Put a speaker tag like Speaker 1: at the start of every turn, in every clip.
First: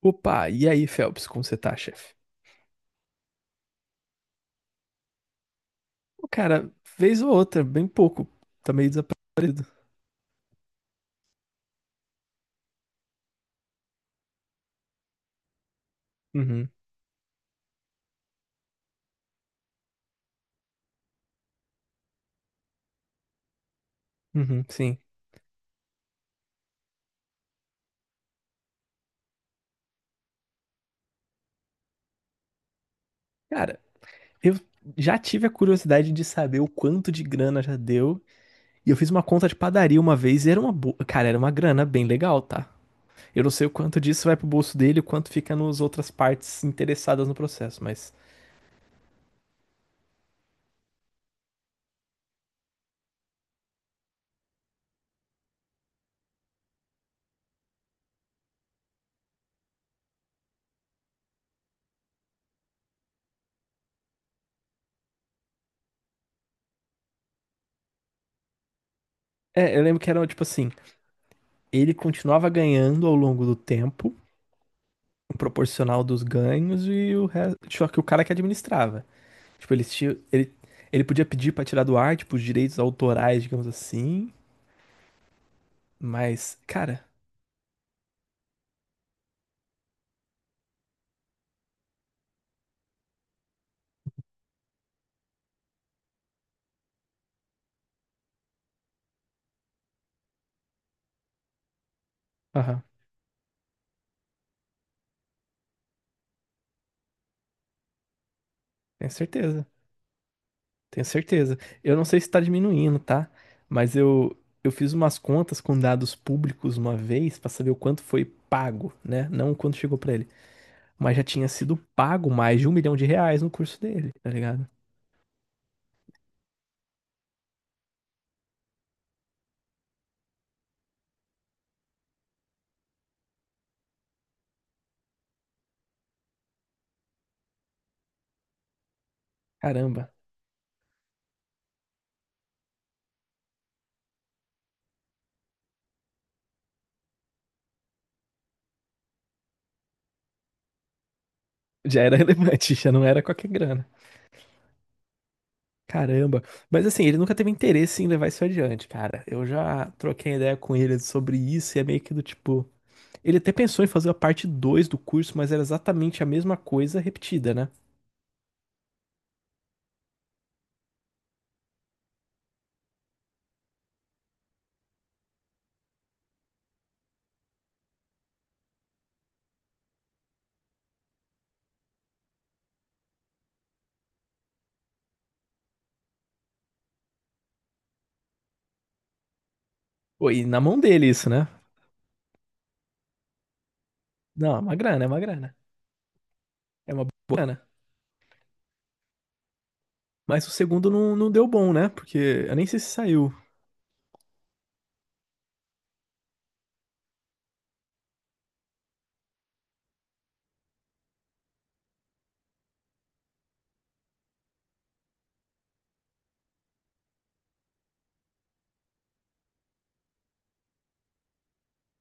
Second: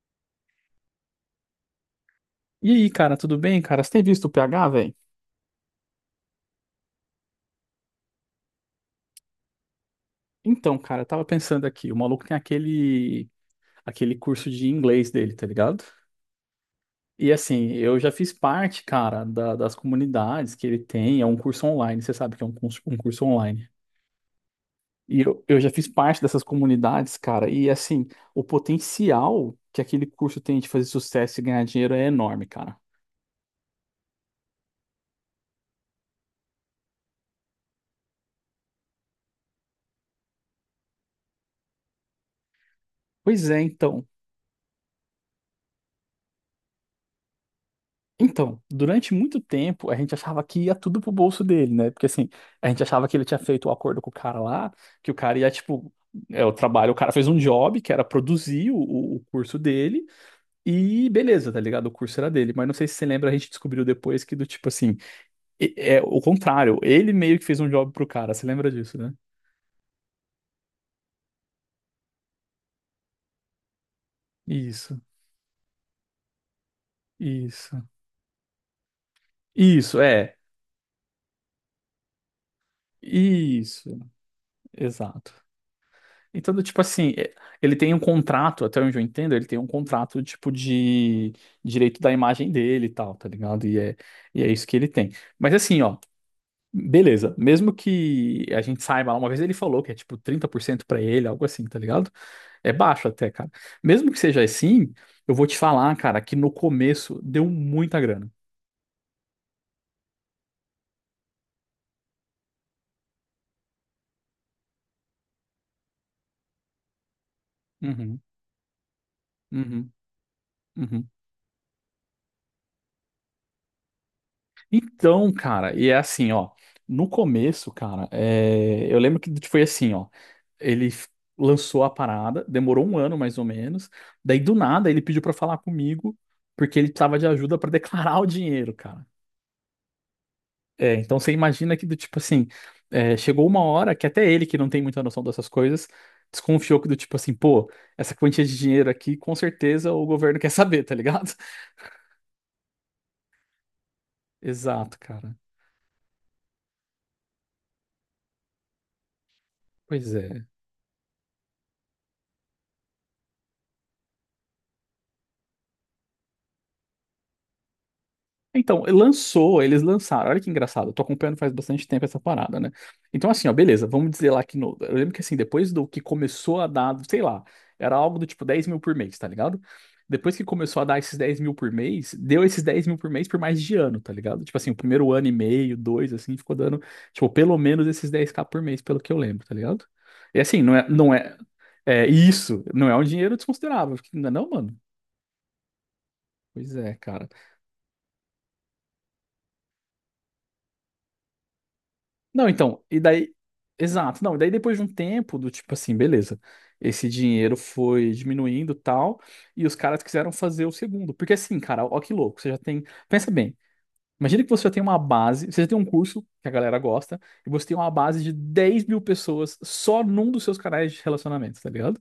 Speaker 1: Opa, e aí, Phelps, como você tá, chefe?
Speaker 2: E aí, cara, tudo bem, cara? Você tem visto o PH, velho?
Speaker 1: O cara, vez ou outra, bem pouco. Tá meio desaparecido.
Speaker 2: Então, cara, eu tava pensando aqui, o maluco tem aquele curso de inglês dele, tá ligado?
Speaker 1: Uhum,
Speaker 2: E assim, eu já fiz parte, cara, das comunidades que ele tem, é um curso online, você sabe que é um curso online.
Speaker 1: uhum, sim.
Speaker 2: E eu já fiz parte dessas comunidades, cara, e assim, o potencial que aquele curso tem de fazer sucesso e ganhar dinheiro é enorme, cara.
Speaker 1: Cara, eu já tive a curiosidade de saber o quanto de grana já deu. E eu fiz uma conta de padaria uma vez e era uma boa. Cara, era uma grana bem legal, tá? Eu
Speaker 2: Pois
Speaker 1: não
Speaker 2: é,
Speaker 1: sei o quanto
Speaker 2: então.
Speaker 1: disso vai pro bolso dele e o quanto fica nas outras partes interessadas no processo, mas.
Speaker 2: Então, durante muito tempo, a gente achava que ia tudo pro bolso dele, né? Porque assim, a gente achava que ele tinha feito o acordo com o cara lá, que o cara ia, tipo, é o trabalho, o cara fez um job, que era produzir o curso dele, e beleza, tá ligado? O curso era dele. Mas não sei se você lembra, a gente descobriu depois que do tipo assim, é o contrário, ele meio que fez um job pro cara, você lembra disso, né?
Speaker 1: É, eu lembro que era tipo assim: ele continuava ganhando ao longo do tempo,
Speaker 2: Isso,
Speaker 1: um proporcional dos ganhos e o resto.
Speaker 2: isso,
Speaker 1: Só que o cara que administrava. Tipo,
Speaker 2: isso, é,
Speaker 1: ele podia pedir pra tirar do ar, tipo, os direitos autorais, digamos
Speaker 2: isso,
Speaker 1: assim.
Speaker 2: exato. Então,
Speaker 1: Mas,
Speaker 2: do tipo
Speaker 1: cara,
Speaker 2: assim, ele tem um contrato, até onde eu entendo, ele tem um contrato, tipo, de direito da imagem dele e tal, tá ligado? E é isso que ele tem. Mas assim, ó, beleza, mesmo que a gente saiba lá, uma vez ele falou que é tipo 30% pra ele, algo assim, tá ligado? É
Speaker 1: aham,
Speaker 2: baixo até, cara. Mesmo que seja assim, eu vou te falar, cara, que no começo deu muita grana.
Speaker 1: tenho certeza. Tenho certeza. Eu não sei se tá diminuindo, tá? Mas eu, eu fiz umas contas com dados públicos uma vez pra saber o quanto
Speaker 2: Uhum,
Speaker 1: foi pago, né? Não o quanto
Speaker 2: uhum,
Speaker 1: chegou pra ele.
Speaker 2: uhum.
Speaker 1: Mas já tinha sido pago mais de R$ 1.000.000 no curso dele, tá ligado?
Speaker 2: Então, cara, e é assim, ó. No começo, cara, eu lembro que foi assim, ó. Ele lançou a parada, demorou um ano mais ou menos. Daí do nada ele pediu pra falar comigo porque ele precisava de ajuda pra declarar o dinheiro, cara.
Speaker 1: Caramba.
Speaker 2: É, então você imagina que do tipo assim, chegou uma hora que até ele que não tem muita noção dessas coisas desconfiou que do tipo assim, pô, essa quantia de dinheiro aqui com certeza o governo quer saber, tá ligado?
Speaker 1: Já era relevante, já não era qualquer grana.
Speaker 2: Exato, cara.
Speaker 1: Caramba. Mas assim, ele nunca teve interesse em levar isso adiante, cara. Eu já
Speaker 2: Pois
Speaker 1: troquei
Speaker 2: é.
Speaker 1: ideia com ele sobre isso e é meio que do tipo. Ele até pensou em fazer a parte 2 do curso, mas era exatamente a mesma coisa repetida, né?
Speaker 2: Então, lançou, eles lançaram. Olha que engraçado, eu tô acompanhando faz bastante tempo essa parada, né? Então, assim, ó, beleza, vamos dizer lá que no. Eu lembro que assim, depois do que começou a dar, sei lá, era algo do tipo 10 mil por mês, tá ligado? Depois que começou a dar esses 10 mil por mês, deu esses 10 mil por mês por mais de ano, tá ligado? Tipo assim, o primeiro ano e meio, dois, assim, ficou dando, tipo, pelo menos esses 10K por mês, pelo que eu lembro, tá ligado?
Speaker 1: Pô,
Speaker 2: E
Speaker 1: e na
Speaker 2: assim, não
Speaker 1: mão
Speaker 2: é,
Speaker 1: dele
Speaker 2: não
Speaker 1: isso,
Speaker 2: é,
Speaker 1: né?
Speaker 2: é isso, não é um dinheiro desconsiderável, não é não,
Speaker 1: Não, é uma
Speaker 2: mano?
Speaker 1: grana, é uma grana.
Speaker 2: Pois
Speaker 1: É
Speaker 2: é,
Speaker 1: uma
Speaker 2: cara.
Speaker 1: boa grana. Mas o segundo não, não deu bom, né? Porque
Speaker 2: Não,
Speaker 1: eu nem sei
Speaker 2: então,
Speaker 1: se
Speaker 2: e
Speaker 1: saiu.
Speaker 2: daí. Exato, não, e daí depois de um tempo do tipo assim, beleza, esse dinheiro foi diminuindo e tal, e os caras quiseram fazer o segundo. Porque assim, cara, ó que louco, você já tem. Pensa bem, imagina que você já tem uma base, você já tem um curso que a galera gosta, e você tem uma base de 10 mil pessoas só num dos seus canais de relacionamento, tá ligado?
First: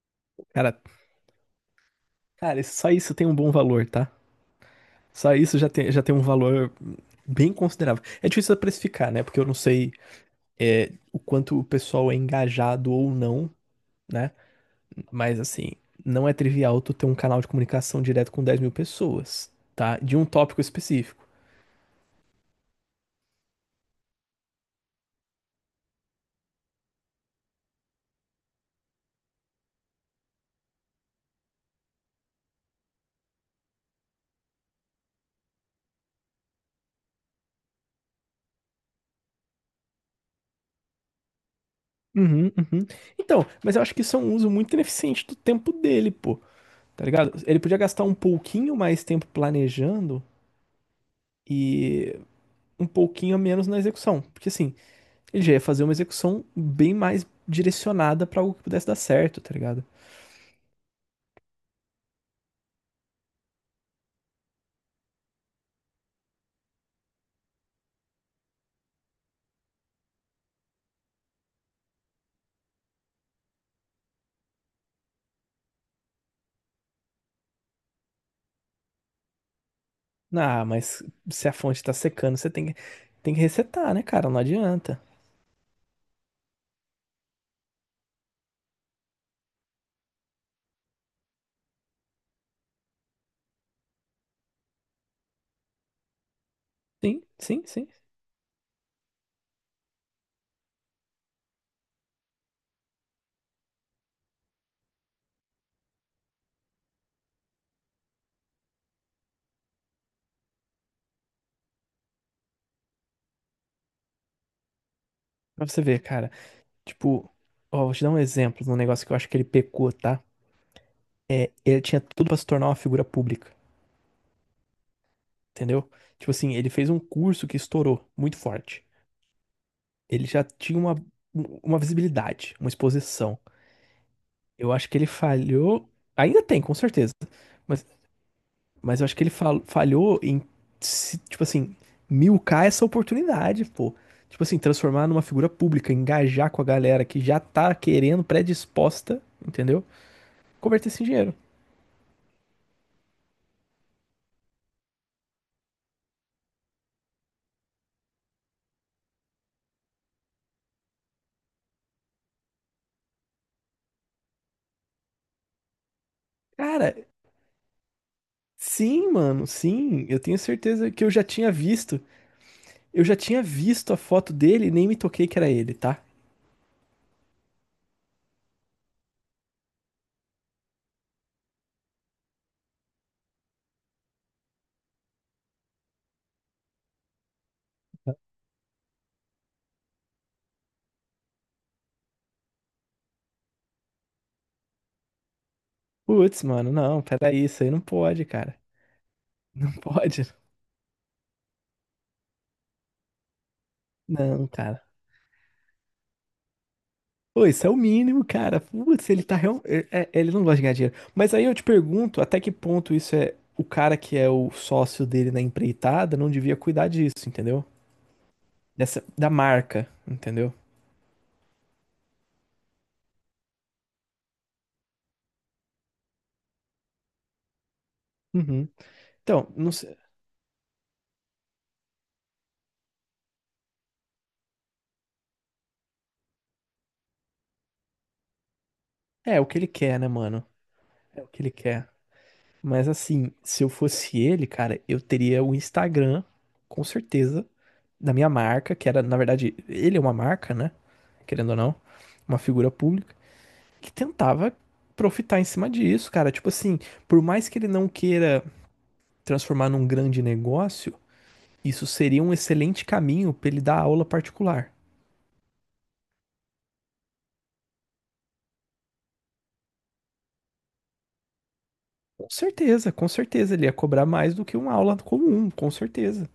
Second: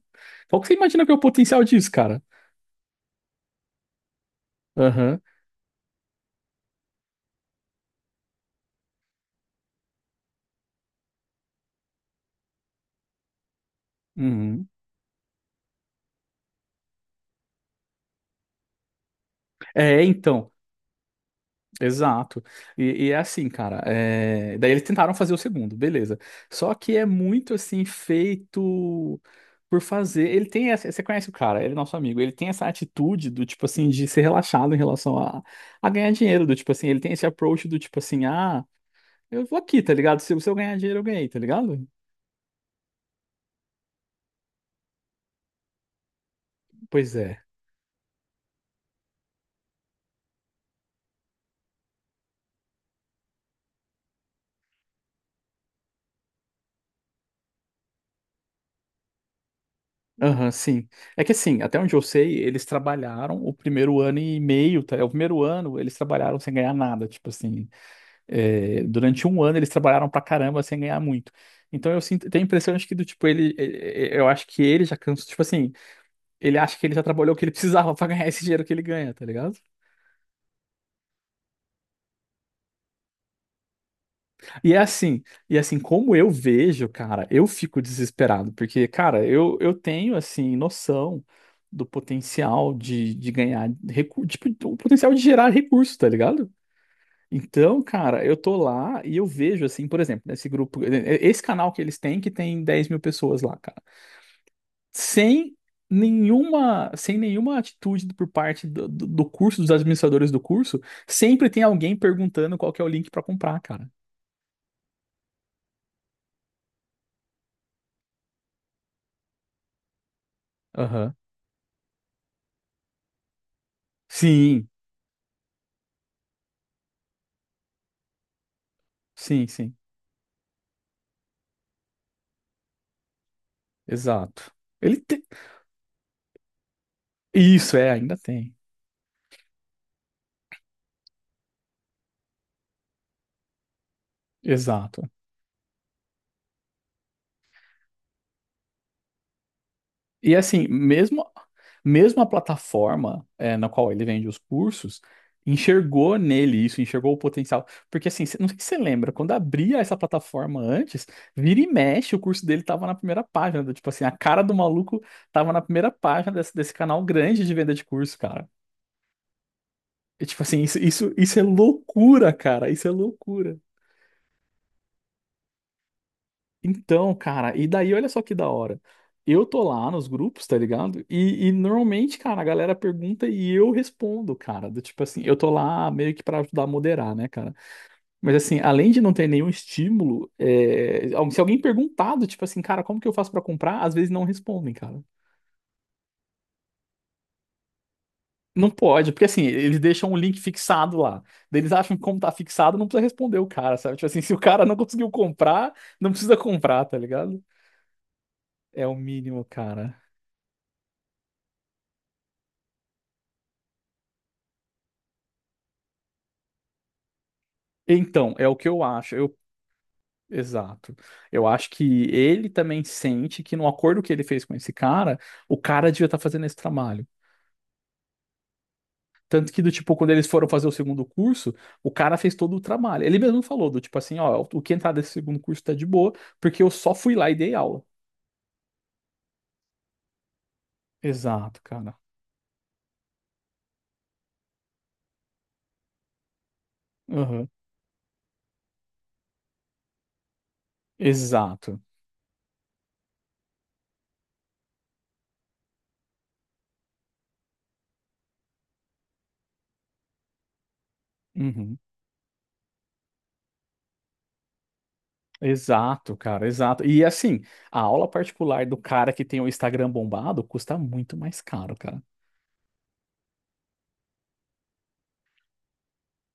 Speaker 2: Qual que você
Speaker 1: Cara,
Speaker 2: imagina que é o potencial disso, cara?
Speaker 1: cara, só isso tem um bom valor, tá?
Speaker 2: Aham.
Speaker 1: Só isso já tem um valor bem considerável. É difícil precificar, né? Porque eu não sei é, o quanto o pessoal é engajado ou não, né?
Speaker 2: Uhum.
Speaker 1: Mas assim, não é trivial tu ter um canal de comunicação direto com 10.000 pessoas, tá?
Speaker 2: É,
Speaker 1: De um
Speaker 2: então.
Speaker 1: tópico específico.
Speaker 2: Exato. E é assim, cara. Daí eles tentaram fazer o segundo, beleza. Só que é muito assim, feito por fazer. Ele tem essa. Você conhece o cara, ele é nosso amigo. Ele tem essa atitude do tipo assim, de ser relaxado em relação a ganhar dinheiro. Do tipo assim, ele tem esse approach do tipo assim, ah, eu vou aqui, tá ligado? Se eu ganhar dinheiro, eu ganhei, tá ligado?
Speaker 1: Uhum, uhum. Então, mas eu acho que isso é um uso muito ineficiente do tempo dele, pô. Tá
Speaker 2: Pois
Speaker 1: ligado?
Speaker 2: é.
Speaker 1: Ele podia gastar um pouquinho mais tempo planejando e um pouquinho a menos na execução. Porque assim, ele já ia fazer uma execução bem mais direcionada pra algo que pudesse dar certo, tá ligado?
Speaker 2: Aham, sim. É que assim, até onde eu sei, eles trabalharam o primeiro ano e meio, tá? O primeiro ano eles trabalharam sem ganhar nada, tipo assim. É, durante um ano eles trabalharam pra caramba sem ganhar muito. Então eu sinto, tenho a impressão de que do tipo ele, eu acho que ele já cansou, tipo assim, ele acha que ele já trabalhou o que ele precisava pra ganhar esse dinheiro que ele ganha, tá ligado?
Speaker 1: Ah, mas se a fonte tá secando, você tem que resetar, né, cara? Não
Speaker 2: E é
Speaker 1: adianta.
Speaker 2: assim, como eu vejo, cara, eu fico desesperado porque, cara, eu tenho assim noção do potencial de ganhar recurso, tipo, o potencial de gerar recurso, tá ligado?
Speaker 1: Sim, sim,
Speaker 2: Então,
Speaker 1: sim.
Speaker 2: cara, eu tô lá e eu vejo, assim, por exemplo, nesse grupo, esse canal que eles têm, que tem 10 mil pessoas lá, cara. sem sem nenhuma atitude por parte do curso, dos administradores do curso, sempre tem alguém perguntando qual que é o link para comprar, cara.
Speaker 1: Pra você ver, cara. Tipo, ó, vou te dar um exemplo de um negócio que eu acho que ele pecou, tá?
Speaker 2: Aham.
Speaker 1: É, ele tinha tudo pra se tornar uma figura pública,
Speaker 2: Sim,
Speaker 1: entendeu? Tipo assim, ele fez um curso que estourou muito forte.
Speaker 2: sim, sim.
Speaker 1: Ele já tinha uma visibilidade, uma exposição.
Speaker 2: Exato.
Speaker 1: Eu acho que
Speaker 2: Ele
Speaker 1: ele
Speaker 2: tem.
Speaker 1: falhou. Ainda tem, com certeza.
Speaker 2: Isso,
Speaker 1: Mas,
Speaker 2: é, ainda tem.
Speaker 1: mas eu acho que ele falhou em, tipo assim, milcar essa oportunidade, pô. Tipo assim,
Speaker 2: Exato.
Speaker 1: transformar numa figura pública, engajar com a galera que já tá querendo, predisposta, entendeu?
Speaker 2: E assim,
Speaker 1: Converter isso em
Speaker 2: mesmo,
Speaker 1: dinheiro.
Speaker 2: mesmo a plataforma na qual ele vende os cursos enxergou nele isso, enxergou o potencial. Porque assim, não sei se você lembra, quando abria essa plataforma antes, vira e mexe, o curso dele tava na primeira página. Tipo assim, a cara do maluco tava na primeira página desse
Speaker 1: Cara,
Speaker 2: canal grande de venda de curso, cara.
Speaker 1: sim, mano, sim. Eu
Speaker 2: E,
Speaker 1: tenho
Speaker 2: tipo assim, isso,
Speaker 1: certeza que eu
Speaker 2: isso,
Speaker 1: já
Speaker 2: isso é
Speaker 1: tinha visto.
Speaker 2: loucura, cara. Isso é
Speaker 1: Eu já tinha
Speaker 2: loucura.
Speaker 1: visto a foto dele e nem me toquei que era ele, tá?
Speaker 2: Então, cara, e daí olha só que da hora. Eu tô lá nos grupos, tá ligado? E normalmente, cara, a galera pergunta e eu respondo, cara. Do tipo assim, eu tô lá meio que pra ajudar a moderar, né, cara? Mas assim, além de não ter nenhum estímulo, se alguém perguntado, tipo assim, cara, como que eu faço pra comprar? Às vezes não respondem, cara.
Speaker 1: Putz, mano, não, peraí, isso aí não pode, cara.
Speaker 2: Não pode, porque assim,
Speaker 1: Não
Speaker 2: eles deixam um
Speaker 1: pode.
Speaker 2: link fixado lá. Daí eles acham que como tá fixado, não precisa responder o cara, sabe? Tipo assim, se o
Speaker 1: Não,
Speaker 2: cara não
Speaker 1: cara.
Speaker 2: conseguiu comprar, não precisa comprar, tá ligado?
Speaker 1: Pô, isso é o mínimo, cara.
Speaker 2: É o
Speaker 1: Putz, ele tá
Speaker 2: mínimo,
Speaker 1: real...
Speaker 2: cara.
Speaker 1: ele não gosta de ganhar dinheiro. Mas aí eu te pergunto, até que ponto isso é o cara que é o sócio dele na empreitada não devia cuidar disso, entendeu?
Speaker 2: Então, é o que eu
Speaker 1: Dessa
Speaker 2: acho.
Speaker 1: da marca, entendeu?
Speaker 2: Exato. Eu acho que ele também sente que no acordo que ele fez com esse cara, o cara devia estar fazendo esse trabalho.
Speaker 1: Uhum. Então,
Speaker 2: Tanto que,
Speaker 1: não
Speaker 2: do
Speaker 1: sei.
Speaker 2: tipo, quando eles foram fazer o segundo curso, o cara fez todo o trabalho. Ele mesmo falou, do tipo assim, ó, o que entrar desse segundo curso tá de boa, porque eu só fui lá e dei aula.
Speaker 1: É o que ele quer, né, mano? É o que ele
Speaker 2: Exato,
Speaker 1: quer.
Speaker 2: cara.
Speaker 1: Mas assim, se eu fosse ele, cara, eu teria o Instagram, com certeza,
Speaker 2: Aham.
Speaker 1: da minha marca, que era, na verdade, ele é uma marca, né? Querendo ou não,
Speaker 2: Exato.
Speaker 1: uma figura pública, que tentava profitar em cima disso, cara. Tipo assim, por mais que ele não queira transformar num grande negócio,
Speaker 2: Uhum.
Speaker 1: isso seria um excelente caminho pra ele dar aula particular.
Speaker 2: Exato, cara, exato. E assim, a aula particular do cara que tem o Instagram bombado custa muito mais caro, cara.
Speaker 1: Com certeza, ele ia cobrar mais do que uma aula comum, com certeza.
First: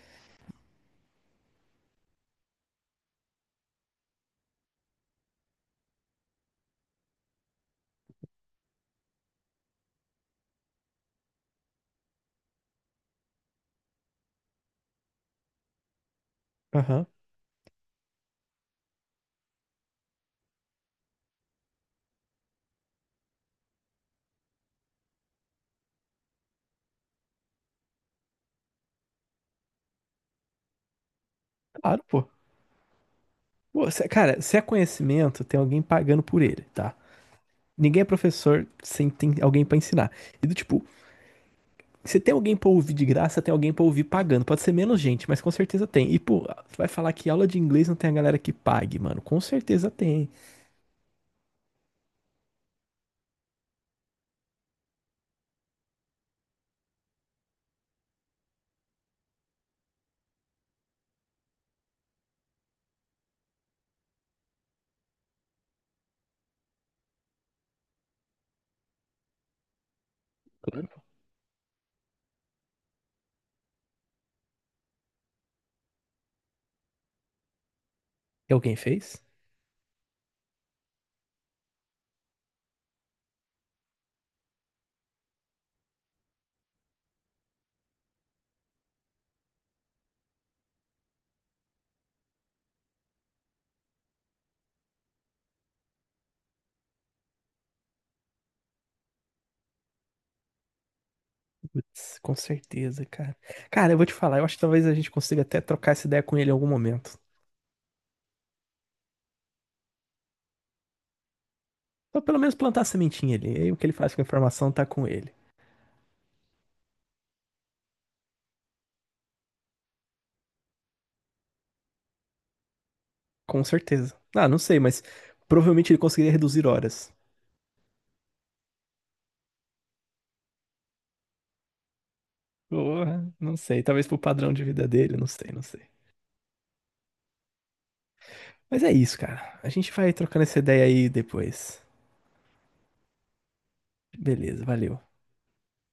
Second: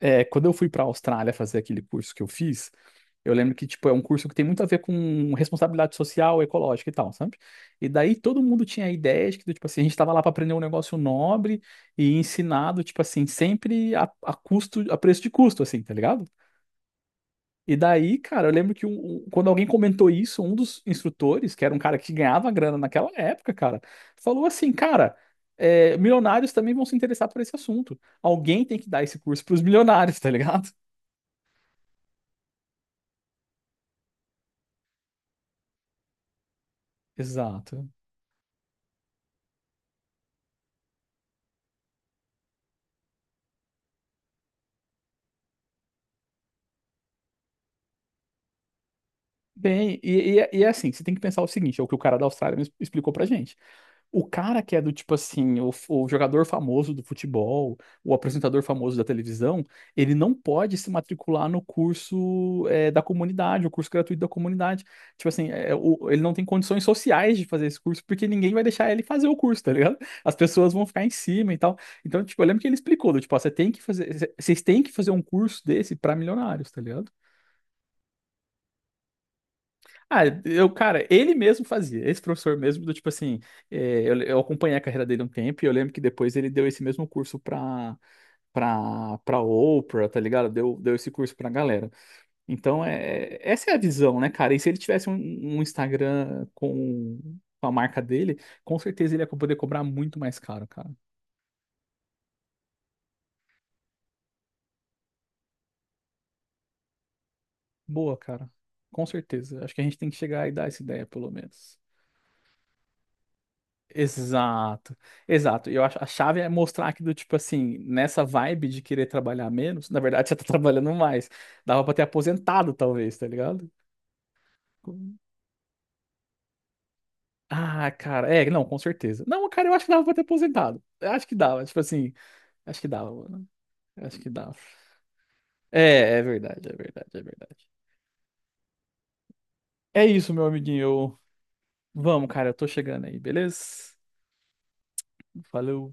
Speaker 2: É, quando eu fui para a Austrália fazer aquele curso que eu fiz, eu lembro que, tipo, é um curso que tem muito a ver com responsabilidade social, ecológica e tal, sabe? E daí todo mundo tinha a ideia de que, tipo assim, a gente estava lá para aprender um negócio nobre e ensinado, tipo assim, sempre a custo, a preço de custo, assim, tá ligado?
Speaker 1: Aham,
Speaker 2: E daí, cara, eu lembro que quando alguém comentou isso, um dos instrutores, que era um cara que ganhava grana naquela época, cara, falou assim, cara, milionários também vão se interessar por esse assunto. Alguém tem que dar esse curso para os milionários, tá ligado?
Speaker 1: claro, pô. Cara, se é conhecimento, tem alguém pagando por ele, tá?
Speaker 2: Exato.
Speaker 1: Ninguém é professor sem ter alguém pra ensinar. E do tipo, você tem alguém pra ouvir de graça, tem alguém pra ouvir pagando. Pode ser menos gente, mas com certeza tem. E, pô, você vai falar que aula de inglês não tem a galera que pague, mano. Com certeza
Speaker 2: Bem,
Speaker 1: tem.
Speaker 2: é assim, você tem que pensar o seguinte, é o que o cara da Austrália me explicou pra gente. O cara que é do tipo assim, o jogador famoso do futebol, o apresentador famoso da televisão, ele não pode se matricular no curso da comunidade, o curso gratuito da comunidade. Tipo assim, ele não tem condições sociais de fazer esse curso, porque ninguém vai deixar ele fazer o curso, tá ligado? As pessoas vão ficar
Speaker 1: Claro.
Speaker 2: em cima e tal. Então, tipo, eu lembro que ele explicou, do, tipo, ó, vocês têm que fazer um curso desse pra milionários, tá ligado?
Speaker 1: E alguém fez?
Speaker 2: Ah, cara, ele mesmo fazia, esse professor mesmo, do tipo assim, eu acompanhei a carreira dele um tempo e eu lembro que depois ele deu esse mesmo curso pra Oprah, tá ligado? Deu esse curso pra galera. Então, essa é a visão, né, cara? E se ele tivesse um Instagram com a marca dele, com certeza ele ia poder cobrar muito mais caro, cara.
Speaker 1: Com certeza, cara. Cara, eu vou te falar, eu acho que talvez a gente consiga até trocar essa ideia com ele em algum momento.
Speaker 2: Boa, cara. Com certeza. Acho que a gente tem que chegar e dar essa ideia, pelo menos.
Speaker 1: Ou pelo menos plantar a sementinha ali. E aí o que ele faz com a informação tá
Speaker 2: Exato,
Speaker 1: com ele.
Speaker 2: exato. E eu acho a chave é mostrar que do tipo assim, nessa vibe de querer trabalhar menos, na verdade você tá trabalhando mais. Dava pra ter aposentado, talvez, tá
Speaker 1: Com
Speaker 2: ligado?
Speaker 1: certeza. Ah, não sei, mas
Speaker 2: Com-
Speaker 1: provavelmente ele conseguiria reduzir horas.
Speaker 2: Ah, cara, não, com certeza. Não, cara, eu acho que dava pra ter aposentado. Eu acho que dava, tipo assim, acho que dava,
Speaker 1: Porra,
Speaker 2: mano.
Speaker 1: não sei. Talvez
Speaker 2: Eu
Speaker 1: pro
Speaker 2: acho que
Speaker 1: padrão
Speaker 2: dava.
Speaker 1: de vida dele, não sei, não sei.
Speaker 2: É, é verdade, é verdade, é verdade.
Speaker 1: Mas é isso, cara. A gente
Speaker 2: É
Speaker 1: vai
Speaker 2: isso,
Speaker 1: trocando
Speaker 2: meu
Speaker 1: essa
Speaker 2: amiguinho.
Speaker 1: ideia aí depois.
Speaker 2: Vamos, cara, eu tô chegando aí, beleza?
Speaker 1: Beleza, valeu.
Speaker 2: Valeu.